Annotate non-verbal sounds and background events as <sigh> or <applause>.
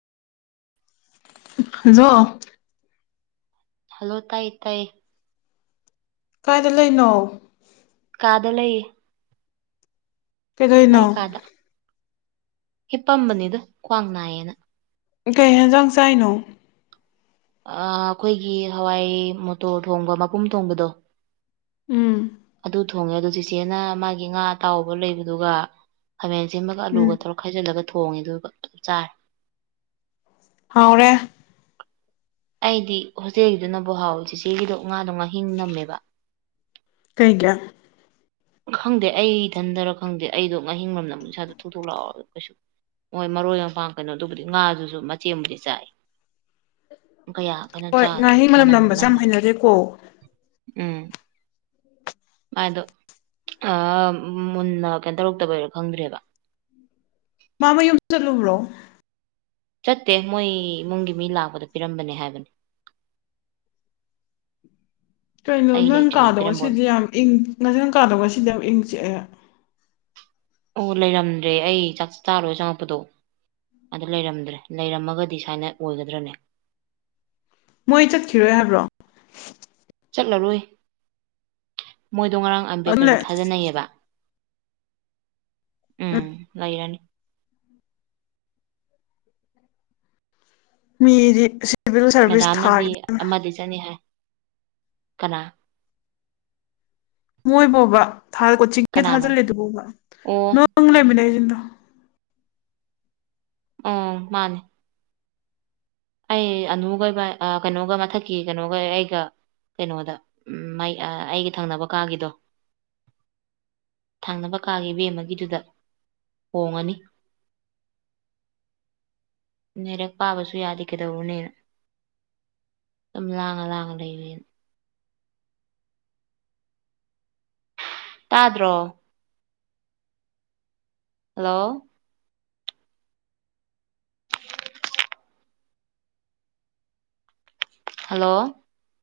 Hello hello ꯇꯥꯏ ꯇꯥꯏꯌꯦ ꯀꯥꯏꯗ ꯂꯩꯅꯣ ꯀꯥꯗ ꯂꯩꯌ‌ꯦ ꯀꯩꯗꯧꯔꯤꯅꯣ ꯑꯩ ꯀꯥꯗ ꯍꯤꯞꯄꯝꯕꯅꯤꯗ ꯈ꯭ꯋꯥꯡ ꯅꯥꯏꯌꯦꯅ ꯀꯩ ꯌꯦꯟꯖꯥꯡ ꯆꯥꯏꯅꯣ ꯑꯥ ꯑꯩꯈꯣꯏꯒꯤ ꯍꯋꯥꯏ ꯃꯣꯇꯣꯔ ꯊꯣꯡꯕ ꯃꯄꯨꯝ ꯊꯣꯡꯕꯗꯣ ꯎꯝ ꯑꯗꯨ ꯊꯣꯡꯉꯦ ꯑꯗꯨ ꯆꯤꯆꯦꯅ ꯃꯥꯒꯤ ꯉꯥ ꯑꯇꯥꯎꯕ ꯂꯩꯕꯗꯨꯒ ꯈꯥꯃꯦꯟ ꯑꯁꯤꯟꯕꯒ ꯎꯝ ꯑꯂꯨꯒ ꯇꯧꯔ ꯈꯥꯏꯖꯤꯜꯂꯒ ꯊꯣꯡꯉꯦ ꯑꯗꯨꯒ ꯆꯥꯔꯦ ꯍꯥꯎꯔꯦ ꯑꯩꯗꯤ ꯍꯣꯁꯇꯦꯜꯒꯤꯗꯨꯅꯕꯨ ꯍꯥꯎꯋ‌ꯦ ꯆꯤꯆꯦꯒꯤꯗꯣ ꯉꯥꯗꯣ ꯉꯥꯍꯤꯡ ꯅꯝꯃꯦꯕ ꯀꯩꯒꯤ ꯈꯪꯗꯦ ꯑꯩ ꯏꯊꯟꯇꯔ ꯈꯪꯗꯦ ꯑꯩꯗꯣ ꯉꯍꯤꯡ ꯃꯅꯝ ꯅꯝꯕꯩ ꯏꯁꯥꯗꯣ ꯊꯨꯛ ꯊꯨꯛ ꯂꯥꯎꯔ ꯀꯩꯁꯨ ꯃ‌ꯣꯏ ꯃꯔꯣꯏ ꯃꯄꯥꯡ ꯀꯩꯅꯣ ꯗꯨꯕꯨꯗꯤ ꯉꯥꯗꯨꯁꯨ ꯃꯆꯦꯠ ꯑꯃꯕꯨꯗꯤ ꯆꯥꯏ ꯀꯌꯥ ꯀꯩꯅꯣ ꯍꯣꯏ ꯆꯥꯗ꯭ꯔꯦ ꯉꯥꯍꯤꯡ ꯃꯅꯝ ꯅꯝꯕꯁꯦ ꯌꯥꯝ ꯅꯝꯕꯗꯣ ꯍꯩꯅꯗ‌ꯦꯀꯣ ꯎꯝ ꯃꯥꯏꯗꯣ ꯑꯥ ꯃꯨꯟꯅ ꯀꯩꯅꯣ ꯇꯧꯔꯛꯇꯕꯩꯔ ꯈꯪꯗ꯭ꯔꯦꯕ ꯃꯥ ꯃꯌꯨꯝ ꯆꯠꯂꯨꯕ꯭ꯔꯣ ꯆꯠꯇꯦ ꯃꯣꯏ ꯏꯃꯨꯡꯒꯤ ꯃꯤ ꯂꯥꯛꯄꯗ ꯄꯤꯔꯝꯕꯅꯦ ꯍꯥꯏꯕꯅꯤ <unintelligible> <inaudible> ꯀꯩꯅꯣ ꯑꯩ ꯅꯪ ꯂꯩꯇ꯭ꯔꯤꯉꯩ ꯀꯥꯗꯣ ꯄꯤꯔꯝꯕ ꯉꯁꯤꯗꯤ ꯑꯣꯏ- ꯌꯥꯝ ꯏꯪ ꯅꯪ ꯀꯥꯗꯣ ꯉꯁꯤꯗꯤ ꯌꯥꯝ ꯏꯪ ꯆꯤꯛꯑꯦ ꯑꯣ ꯂꯩꯔꯝꯗ꯭ꯔꯦ ꯑꯩ ꯆꯥꯛ ꯆꯥ ꯂ‌ꯣꯏꯔ ꯆꯪꯉꯛꯄꯗꯣ ꯑꯗꯥ ꯂꯩꯔꯝꯗ꯭ꯔꯦ ꯂꯩꯔꯝꯃꯒꯗꯤ ꯁꯨꯃꯥꯏꯅ ꯑꯣꯏꯒꯗ꯭ꯔꯅꯦ ꯃꯣꯏ ꯆꯠꯈꯤꯔꯣꯏ ꯍꯥꯏꯕ꯭ꯔꯣ ꯆꯠꯂꯔꯣꯏ ꯃꯣꯏꯗꯣ ꯉꯔꯥꯡ ꯑꯗꯨꯝ ꯑꯝꯕꯦꯗꯀꯔꯒꯤ ꯂꯩ ꯊꯥꯖꯤꯟꯅꯩꯌꯦꯕ ꯎꯝ ꯂꯩꯔꯅꯤ꯫ ꯃꯤꯗꯤ ꯑꯁꯤ ꯀꯥꯅꯥꯝꯅꯗꯤ ꯑꯃꯗꯤ ꯆꯪꯅꯤ ꯍꯥꯏ ꯀꯅꯥ꯫ ꯃꯣꯏꯕꯣꯕ ꯊꯗ ꯀꯣꯆꯤꯡꯒꯤ ꯀꯅꯥꯅꯣ ꯊꯥꯖꯤꯜꯂꯤꯗꯨꯕ ꯑꯣ ꯅꯪ ꯂꯩꯃꯤꯟꯅꯩꯁꯤꯡꯗꯣ꯫ ꯑꯣ ꯃꯥꯅꯦ꯫ ꯑꯩ ꯑꯅꯨꯒ ꯏꯕꯅꯤ ꯑꯥ ꯀꯩꯅꯣꯒ ꯃꯊꯛꯀꯤ ꯀꯩꯅꯣꯒ ꯑꯩꯒ ꯀꯩꯅꯣꯗ ꯎꯝ ꯑꯥ ꯑꯩꯒꯤ ꯊꯪꯅꯕ ꯀꯥꯒꯤꯗꯣ꯫ ꯊꯥꯡꯅꯕ ꯀꯥꯒꯤ ꯕꯦꯝꯃꯒꯤꯗꯨꯗ ꯍꯣꯡꯉꯅꯤ꯫ ꯂꯥꯏꯔꯤꯛ ꯄꯥꯕꯁꯨ ꯌꯥꯗꯦ ꯀꯩꯗꯧꯔꯨꯅꯤ ꯑꯗꯨꯝ ꯂꯥꯡꯉ ꯂꯥꯡꯉ ꯂꯩꯕꯅꯤꯅ꯫ ꯇꯥꯗ꯭ꯔꯣ꯫ ꯍꯜꯂꯣ꯫ ꯍꯜꯂꯣ꯫